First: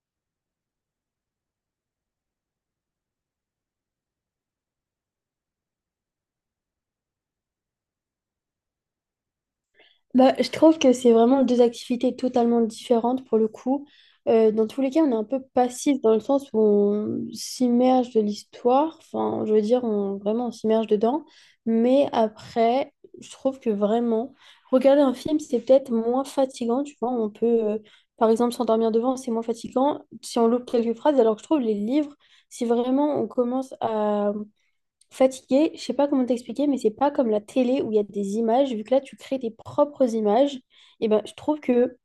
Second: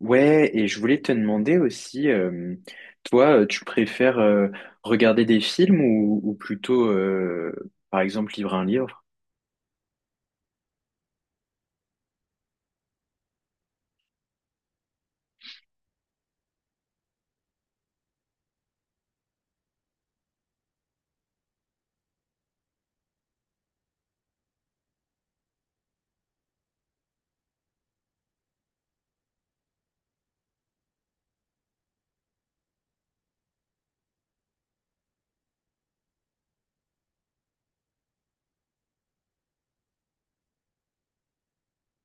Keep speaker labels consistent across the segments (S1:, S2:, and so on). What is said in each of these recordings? S1: Ouais, et je voulais te demander aussi, toi, tu préfères regarder des films ou plutôt, par exemple, lire un livre?
S2: Bah, je trouve que c'est vraiment deux activités totalement différentes pour le coup. Dans tous les cas, on est un peu passif dans le sens où on s'immerge de l'histoire. Enfin, je veux dire, vraiment, on s'immerge dedans. Mais après, je trouve que vraiment, regarder un film, c'est peut-être moins fatigant. Tu vois, on peut, par exemple, s'endormir devant, c'est moins fatigant si on loupe quelques phrases. Alors que je trouve les livres, si vraiment on commence à fatigué, je sais pas comment t'expliquer, mais c'est pas comme la télé où il y a des images. Vu que là, tu crées tes propres images, et ben, je trouve que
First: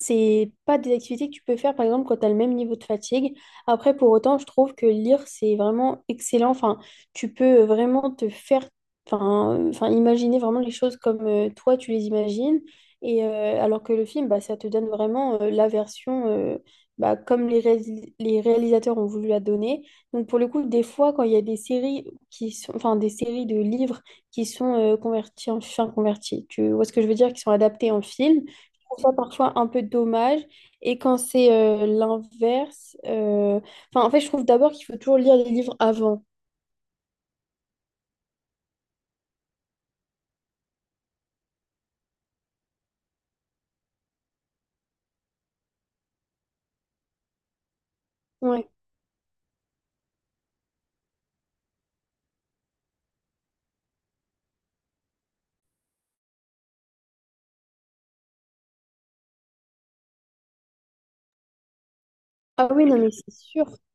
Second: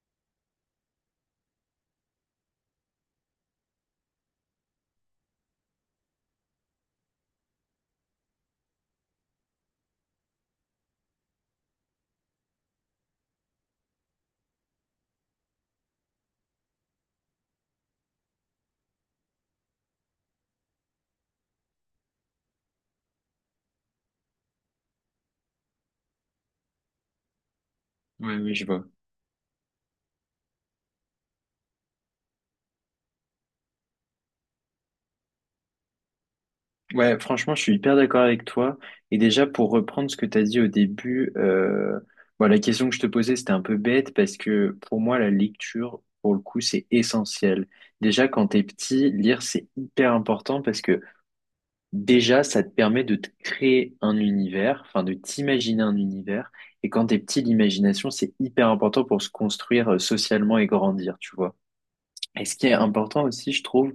S2: c'est pas des activités que tu peux faire, par exemple, quand tu as le même niveau de fatigue. Après, pour autant, je trouve que lire, c'est vraiment excellent. Enfin, tu peux vraiment te faire, enfin, enfin, imaginer vraiment les choses comme toi, tu les imagines. Et alors que le film, bah, ça te donne vraiment la version bah, comme les réalisateurs ont voulu la donner. Donc, pour le coup, des fois, quand il y a des séries qui sont, enfin, des séries de livres qui sont convertis en, enfin, convertis, tu vois ce que je veux dire, qui sont adaptés en
S1: Ouais,
S2: film,
S1: oui, je vois.
S2: trouve ça parfois un peu dommage. Et quand c'est l'inverse, enfin, en fait, je trouve d'abord qu'il faut toujours lire les livres avant.
S1: Ouais, franchement, je suis hyper d'accord avec toi. Et déjà, pour reprendre ce que tu as dit au début, bon, la question que je te posais, c'était un peu bête parce que pour moi, la lecture, pour le coup, c'est essentiel. Déjà, quand t'es
S2: Ouais.
S1: petit, lire, c'est hyper important parce que déjà, ça te permet de te créer un univers, enfin de t'imaginer un univers. Et quand t'es petit, l'imagination, c'est hyper important pour se construire socialement et grandir, tu vois. Et ce qui
S2: Ah
S1: est
S2: oui, non, mais
S1: important
S2: c'est
S1: aussi, je
S2: sûr.
S1: trouve,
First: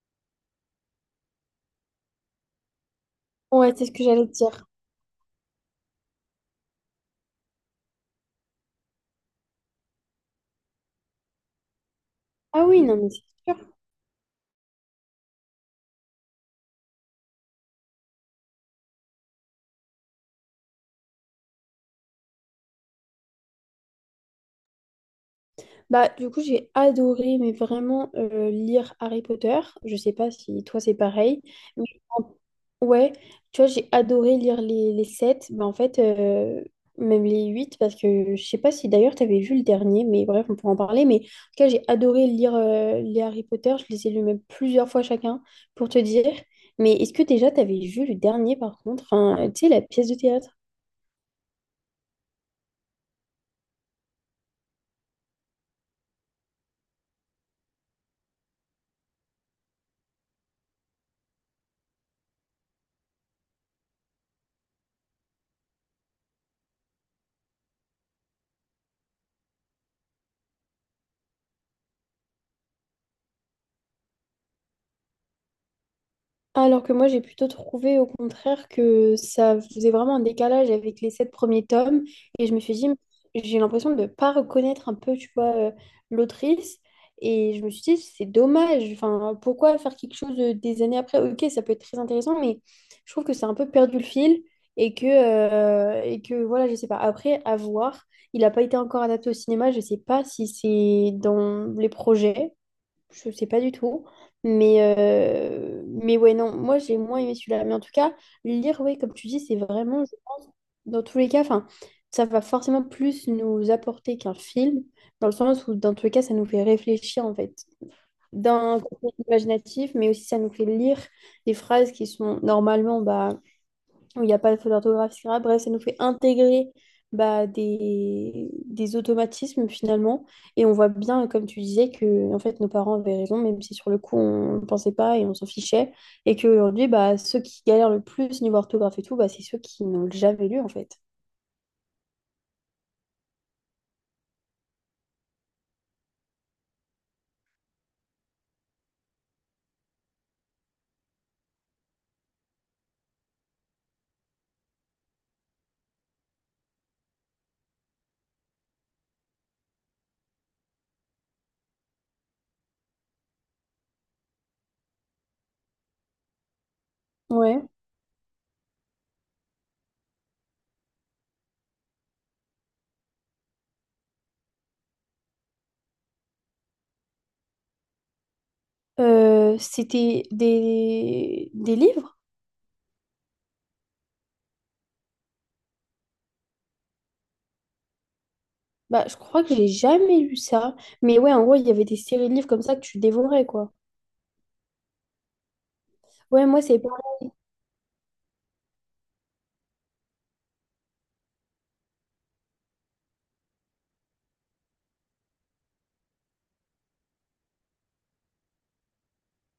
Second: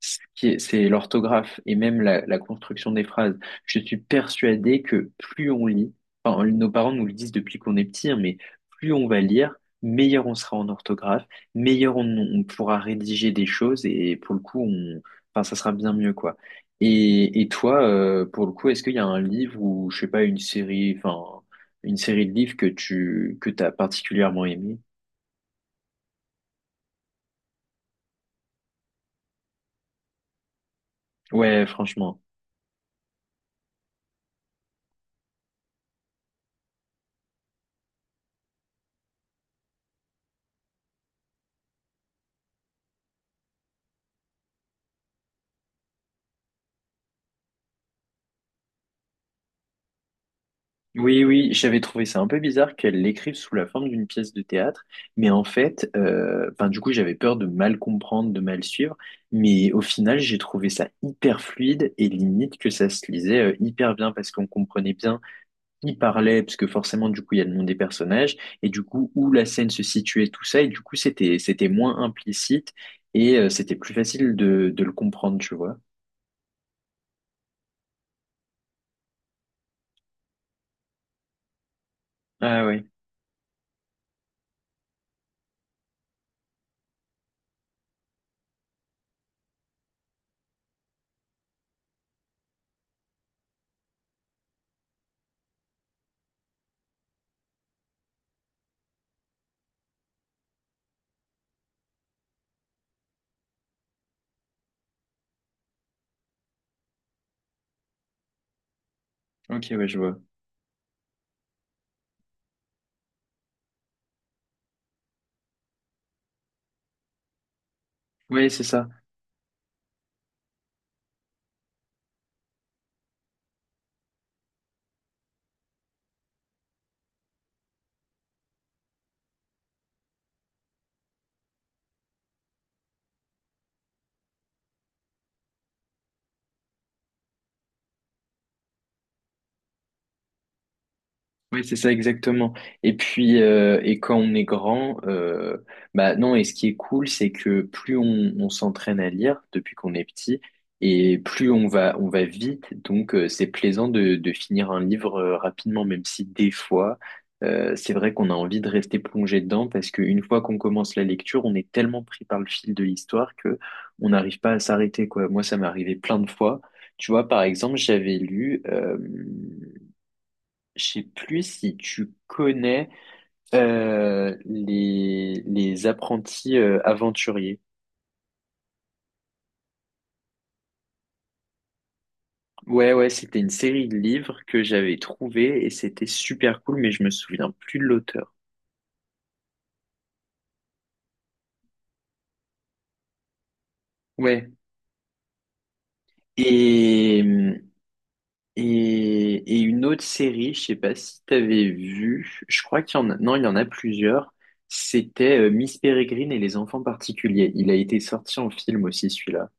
S1: c'est l'orthographe et même la construction des phrases.
S2: Ouais,
S1: Je
S2: c'est ce
S1: suis
S2: que j'allais te dire.
S1: persuadé que plus on lit, enfin, nos parents nous le disent depuis qu'on est petit, hein, mais plus on va lire, meilleur on sera en orthographe, meilleur on
S2: Ah
S1: pourra
S2: oui, non, mais
S1: rédiger des
S2: c'est sûr.
S1: choses et pour le coup, on, enfin, ça sera bien mieux, quoi. Et toi, pour le coup, est-ce qu'il y a un livre ou, je sais pas, une série, enfin, une série de livres que tu, que t'as particulièrement aimé?
S2: Bah, du coup, j'ai adoré, mais vraiment, lire Harry Potter. Je sais pas si toi, c'est pareil.
S1: Ouais, franchement.
S2: Ouais, tu vois, j'ai adoré lire les 7, mais en fait, même les 8 parce que je sais pas si d'ailleurs tu avais vu le dernier, mais bref, on pourra en parler. Mais en tout cas, j'ai adoré lire les Harry Potter, je les ai lus même plusieurs fois chacun, pour te dire. Mais est-ce que déjà tu avais vu le dernier par contre, enfin, tu sais, la pièce de théâtre?
S1: Oui, oui, j'avais trouvé ça un peu bizarre qu'elle l'écrive sous la forme d'une pièce de théâtre, mais en fait, enfin, du coup, j'avais peur de mal comprendre, de mal suivre, mais au final, j'ai trouvé ça hyper fluide et limite que ça se lisait hyper bien parce qu'on comprenait bien qui parlait, parce que forcément, du coup, il y a le nom des personnages et du coup, où la scène se situait, tout ça, et du coup, c'était moins implicite et c'était plus facile de le comprendre, tu vois.
S2: Alors que moi, j'ai plutôt trouvé au contraire que ça faisait vraiment un décalage avec les sept premiers tomes. Et je me
S1: Ah
S2: suis
S1: oui,
S2: dit, j'ai l'impression de ne pas reconnaître un peu, tu vois, l'autrice. Et je me suis dit, c'est dommage. Enfin, pourquoi faire quelque chose des années après? Ok, ça peut être très intéressant, mais je trouve que c'est un peu perdu le fil. Et que voilà, je sais pas. Après, à voir. Il n'a pas été encore adapté au cinéma. Je sais pas si c'est dans les projets. Je sais pas du tout. Mais ouais, non, moi j'ai moins aimé celui-là. Mais en tout cas, lire, ouais, comme tu dis, c'est
S1: ok, ouais, je
S2: vraiment, je
S1: vois.
S2: pense, dans tous les cas, enfin, ça va forcément plus nous apporter qu'un film, dans le sens où, dans tous les cas, ça nous fait réfléchir, en fait,
S1: Oui, c'est
S2: d'un
S1: ça.
S2: côté imaginatif, mais aussi ça nous fait lire des phrases qui sont normalement bah, où il n'y a pas de faute d'orthographe, etc. Bref, ça nous fait intégrer bah, des automatismes finalement. Et on voit bien, comme tu disais, que en fait, nos parents avaient raison, même si sur le coup, on ne pensait pas et on s'en fichait. Et qu'aujourd'hui, bah, ceux qui galèrent le plus niveau orthographe et tout, bah, c'est ceux qui n'ont jamais lu en fait.
S1: Oui, c'est ça exactement. Et puis, et quand on est grand, bah non, et ce qui est cool, c'est que plus on s'entraîne à lire depuis qu'on est petit, et plus on va vite, donc c'est plaisant de finir un livre rapidement, même si des fois, c'est vrai qu'on a envie de rester plongé dedans, parce qu'une fois qu'on commence la lecture, on est tellement pris par le fil de l'histoire que on n'arrive pas à s'arrêter, quoi. Moi, ça m'est arrivé plein de fois. Tu vois, par
S2: Ouais.
S1: exemple, j'avais lu je sais plus si tu connais les apprentis aventuriers.
S2: C'était des livres?
S1: Ouais, ouais, c'était une série de livres que j'avais trouvé et c'était super cool, mais je me souviens plus de l'auteur.
S2: Bah, je crois que j'ai jamais lu ça. Mais ouais, en gros, il y avait des séries de livres comme ça que tu dévorais, quoi.
S1: Ouais.
S2: Ouais, moi, c'est.
S1: Et, et une autre série, je sais pas si t'avais vu, je crois qu'il y en a, non, il y en a plusieurs. C'était Miss Peregrine et les enfants particuliers. Il a été sorti en film aussi, celui-là.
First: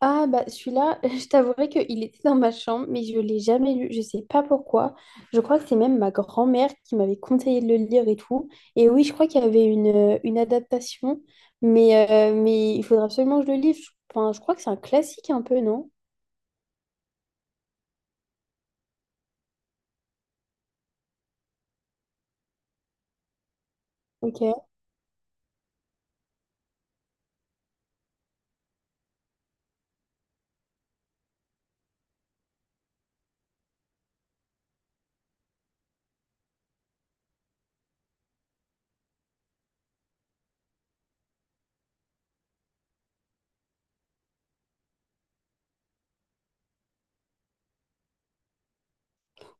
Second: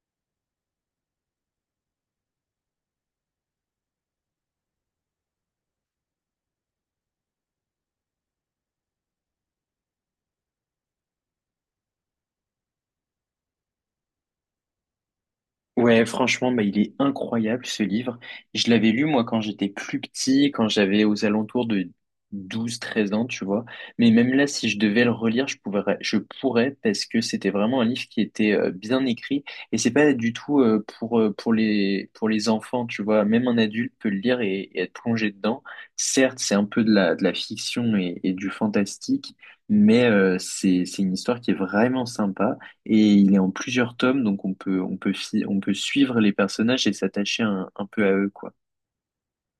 S2: Ah bah celui-là, je t'avouerai qu'il était dans ma chambre, mais je l'ai jamais lu. Je sais pas pourquoi. Je crois que c'est même ma grand-mère qui m'avait conseillé de le lire et tout. Et oui, je crois qu'il y avait une adaptation, mais il faudra absolument que je le lise. Enfin, je crois que c'est un classique un peu, non?
S1: Ouais, franchement, bah, il est incroyable ce livre. Je l'avais lu moi quand j'étais plus petit, quand j'avais aux alentours de 12, 13 ans, tu vois. Mais même là, si
S2: Ok.
S1: je devais le relire, je pourrais parce que c'était vraiment un livre qui était bien écrit et c'est pas du tout pour les enfants, tu vois. Même un adulte peut le lire et être plongé dedans. Certes, c'est un peu de la fiction et du fantastique, mais c'est une histoire qui est vraiment sympa. Et il est en plusieurs tomes, donc on peut, on peut suivre les personnages et s'attacher un peu à eux, quoi.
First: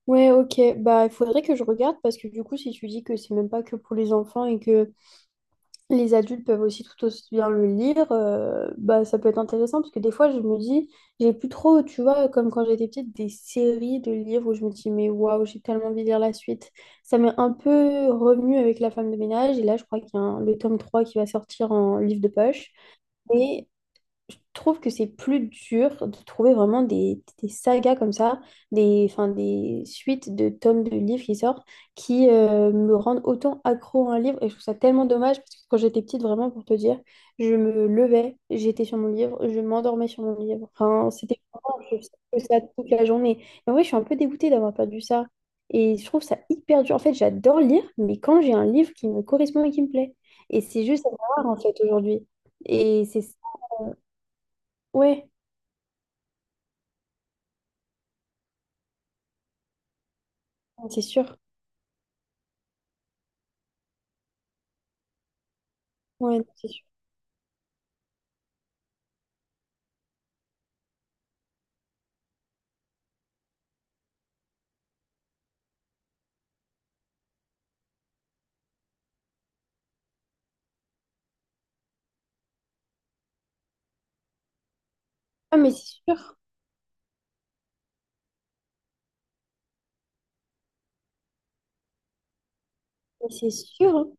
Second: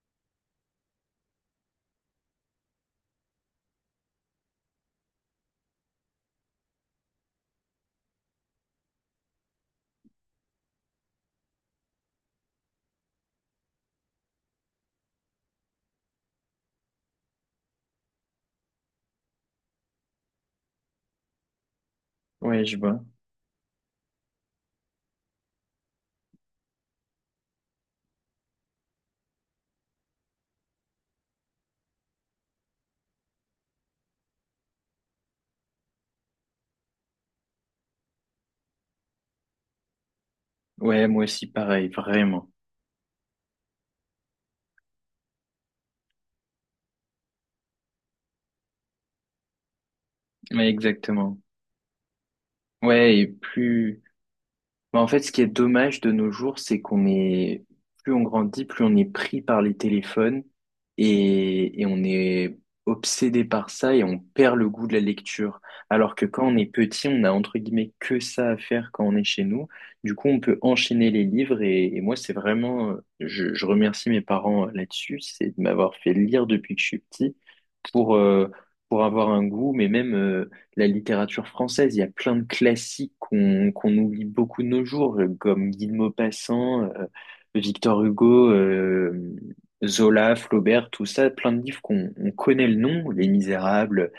S2: Ouais, ok. Bah il faudrait que je regarde parce que du coup, si tu dis que c'est même pas que pour les enfants et que les adultes peuvent aussi tout aussi bien le lire, bah, ça peut être intéressant parce que des fois je me dis, j'ai plus trop, tu vois, comme quand j'étais petite, des séries de livres où je me dis, mais waouh, j'ai tellement envie de lire la suite. Ça m'est un peu revenu avec La femme de ménage et là je crois qu'il y a le tome 3 qui va sortir en livre de
S1: Ouais,
S2: poche.
S1: je vois.
S2: Mais je trouve que c'est plus dur de trouver vraiment des sagas comme ça, des, enfin, des suites de tomes de livres qui sortent, qui me rendent autant accro à un livre. Et je trouve ça tellement dommage parce que quand j'étais petite, vraiment, pour te dire, je me levais, j'étais sur mon livre, je m'endormais sur mon livre.
S1: Ouais,
S2: Enfin,
S1: moi
S2: c'était
S1: aussi,
S2: vraiment,
S1: pareil,
S2: je faisais
S1: vraiment.
S2: ça toute la journée. Et en vrai, je suis un peu dégoûtée d'avoir perdu ça. Et je trouve ça hyper dur. En fait, j'adore lire, mais quand j'ai un livre qui me correspond et qui me plaît. Et
S1: Ouais,
S2: c'est juste
S1: exactement.
S2: rare, en fait, aujourd'hui. Et
S1: Ouais,
S2: c'est...
S1: et plus. Bah, en fait,
S2: Ouais.
S1: ce qui est dommage de nos jours, c'est qu'on est, plus on grandit, plus on est pris par les téléphones
S2: C'est sûr.
S1: et on est obsédé par ça et on perd le goût de la lecture. Alors que
S2: Ouais,
S1: quand on est
S2: c'est sûr.
S1: petit, on a entre guillemets que ça à faire quand on est chez nous. Du coup, on peut enchaîner les livres et moi, c'est vraiment, je remercie mes parents là-dessus, c'est de m'avoir fait lire depuis que je suis petit pour, euh, pour avoir un goût, mais même, la littérature française. Il y a plein de classiques qu'on oublie beaucoup de nos jours,
S2: Ah,
S1: comme
S2: mais
S1: Guy de
S2: c'est sûr.
S1: Maupassant, Victor Hugo, Zola, Flaubert, tout ça, plein de livres qu'on on connaît le nom, Les
S2: Mais c'est sûr, hein.
S1: Misérables,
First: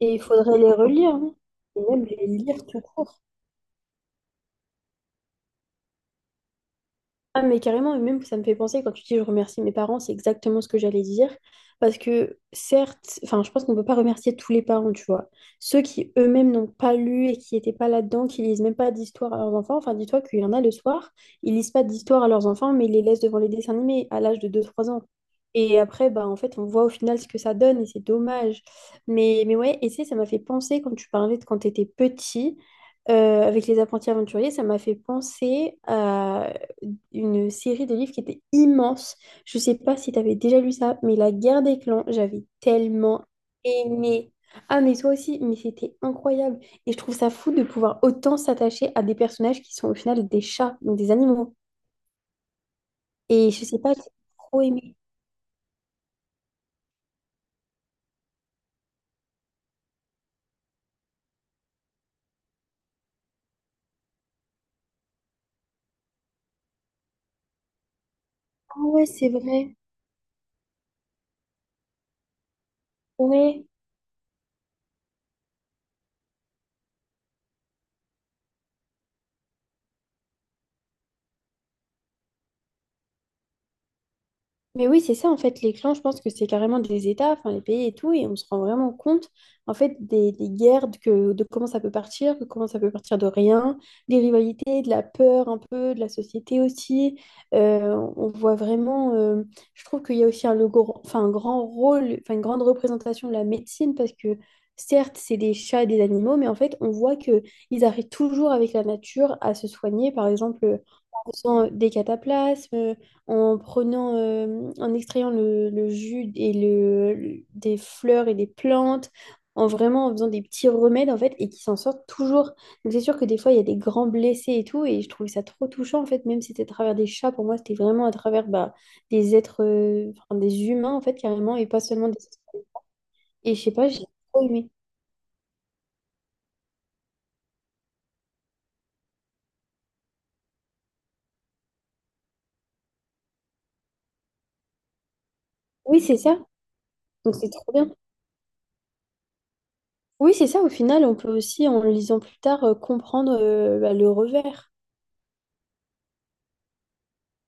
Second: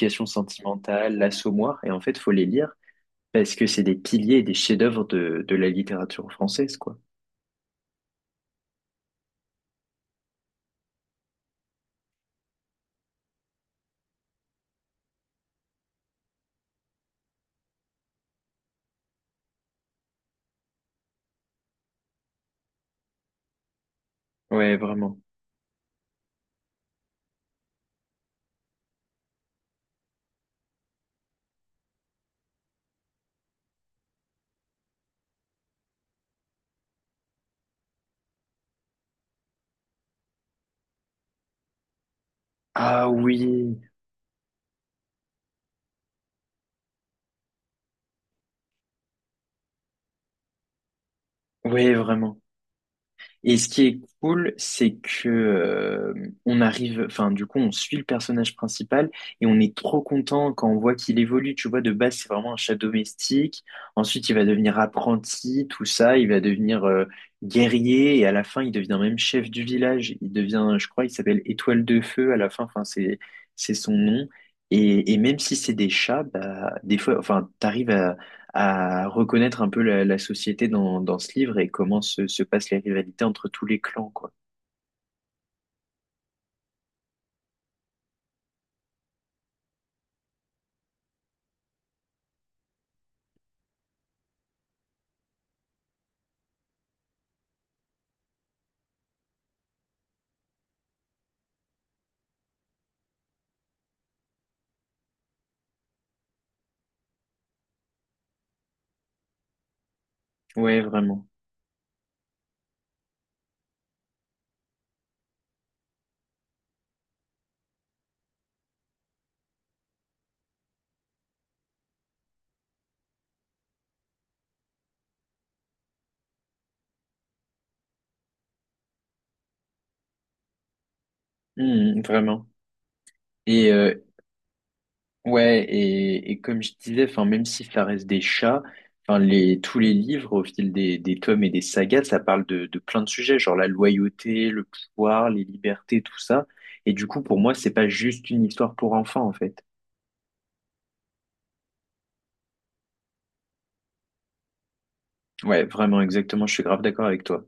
S2: Et il faudrait les relire,
S1: sentimentale,
S2: hein.
S1: L'Assommoir,
S2: Et
S1: et en
S2: même
S1: fait,
S2: les
S1: faut les
S2: lire
S1: lire
S2: tout court.
S1: parce que c'est des piliers et des chefs-d'œuvre de la littérature française, quoi.
S2: Ah, mais carrément, et même ça me fait penser quand tu dis je remercie mes parents, c'est exactement ce que j'allais dire. Parce que certes, enfin, je pense qu'on ne peut pas remercier tous les parents, tu vois. Ceux qui eux-mêmes n'ont pas lu et qui n'étaient pas là-dedans, qui lisent même pas d'histoire à leurs enfants. Enfin, dis-toi qu'il y en a le soir, ils lisent pas d'histoire à leurs enfants, mais ils les laissent devant les dessins animés à l'âge de deux
S1: Ouais,
S2: trois ans.
S1: vraiment.
S2: Et après, bah, en fait, on voit au final ce que ça donne et c'est dommage. Mais ouais, et tu sais, ça m'a fait penser quand tu parlais de quand tu étais petit avec les apprentis aventuriers, ça m'a fait penser à une série de livres qui était immense. Je sais pas si tu avais déjà lu ça, mais La guerre des clans, j'avais
S1: Ah
S2: tellement
S1: oui,
S2: aimé. Ah, mais toi aussi, mais c'était incroyable. Et je trouve ça fou de pouvoir autant s'attacher à des personnages qui sont au final des chats, donc des animaux.
S1: ouais, vraiment.
S2: Et
S1: Et
S2: je
S1: ce
S2: sais
S1: qui
S2: pas,
S1: est
S2: j'ai
S1: cool,
S2: trop
S1: c'est
S2: aimé.
S1: que on arrive, enfin du coup, on suit le personnage principal et on est trop content quand on voit qu'il évolue. Tu vois, de base, c'est vraiment un chat domestique. Ensuite, il va devenir apprenti, tout ça. Il va devenir guerrier et à la fin, il
S2: Ah
S1: devient
S2: ouais,
S1: même
S2: c'est
S1: chef du
S2: vrai.
S1: village. Il devient, je crois, il s'appelle Étoile de Feu à la fin. Enfin, c'est
S2: Ouais.
S1: c'est son nom. Et même si c'est des chats, bah, des fois, enfin, t'arrives à reconnaître un peu la, la société dans, dans ce livre et comment se, se passent les rivalités entre tous les clans, quoi.
S2: Mais oui, c'est ça en fait, les clans, je pense que c'est carrément des États, enfin les pays et tout, et on se rend vraiment compte en fait des guerres, de comment ça peut partir, de comment ça peut partir de rien, des rivalités, de la peur un peu, de la société aussi. On voit vraiment, je trouve qu'il y a aussi enfin, un grand rôle, enfin une grande représentation de la médecine, parce que certes, c'est des chats et des animaux, mais en fait, on voit que ils arrivent toujours avec la nature à se soigner, par
S1: Ouais,
S2: exemple,
S1: vraiment.
S2: en faisant des cataplasmes en prenant, en extrayant le jus et des fleurs et des plantes, en vraiment en faisant des petits remèdes en fait, et qui s'en sortent toujours. Donc c'est sûr que des fois il y a des grands blessés et tout, et je trouvais ça trop touchant en fait, même si c'était à travers des chats, pour moi c'était vraiment à travers bah, des êtres, enfin, des humains en fait carrément, et pas
S1: Hmm,
S2: seulement des...
S1: vraiment.
S2: Et je sais
S1: Et
S2: pas, j'ai trop aimé.
S1: ouais, et comme je disais, enfin, même si ça reste des chats, enfin, les, tous les livres, au fil des tomes et des sagas, ça parle de plein de sujets, genre la loyauté, le pouvoir, les
S2: Oui,
S1: libertés,
S2: c'est
S1: tout
S2: ça.
S1: ça. Et du coup,
S2: Donc
S1: pour
S2: c'est
S1: moi, c'est
S2: trop
S1: pas
S2: bien.
S1: juste une histoire pour enfants, en fait.
S2: Oui, c'est ça. Au final, on peut aussi, en lisant plus tard, comprendre bah, le revers.
S1: Ouais, vraiment, exactement, je suis grave d'accord avec toi.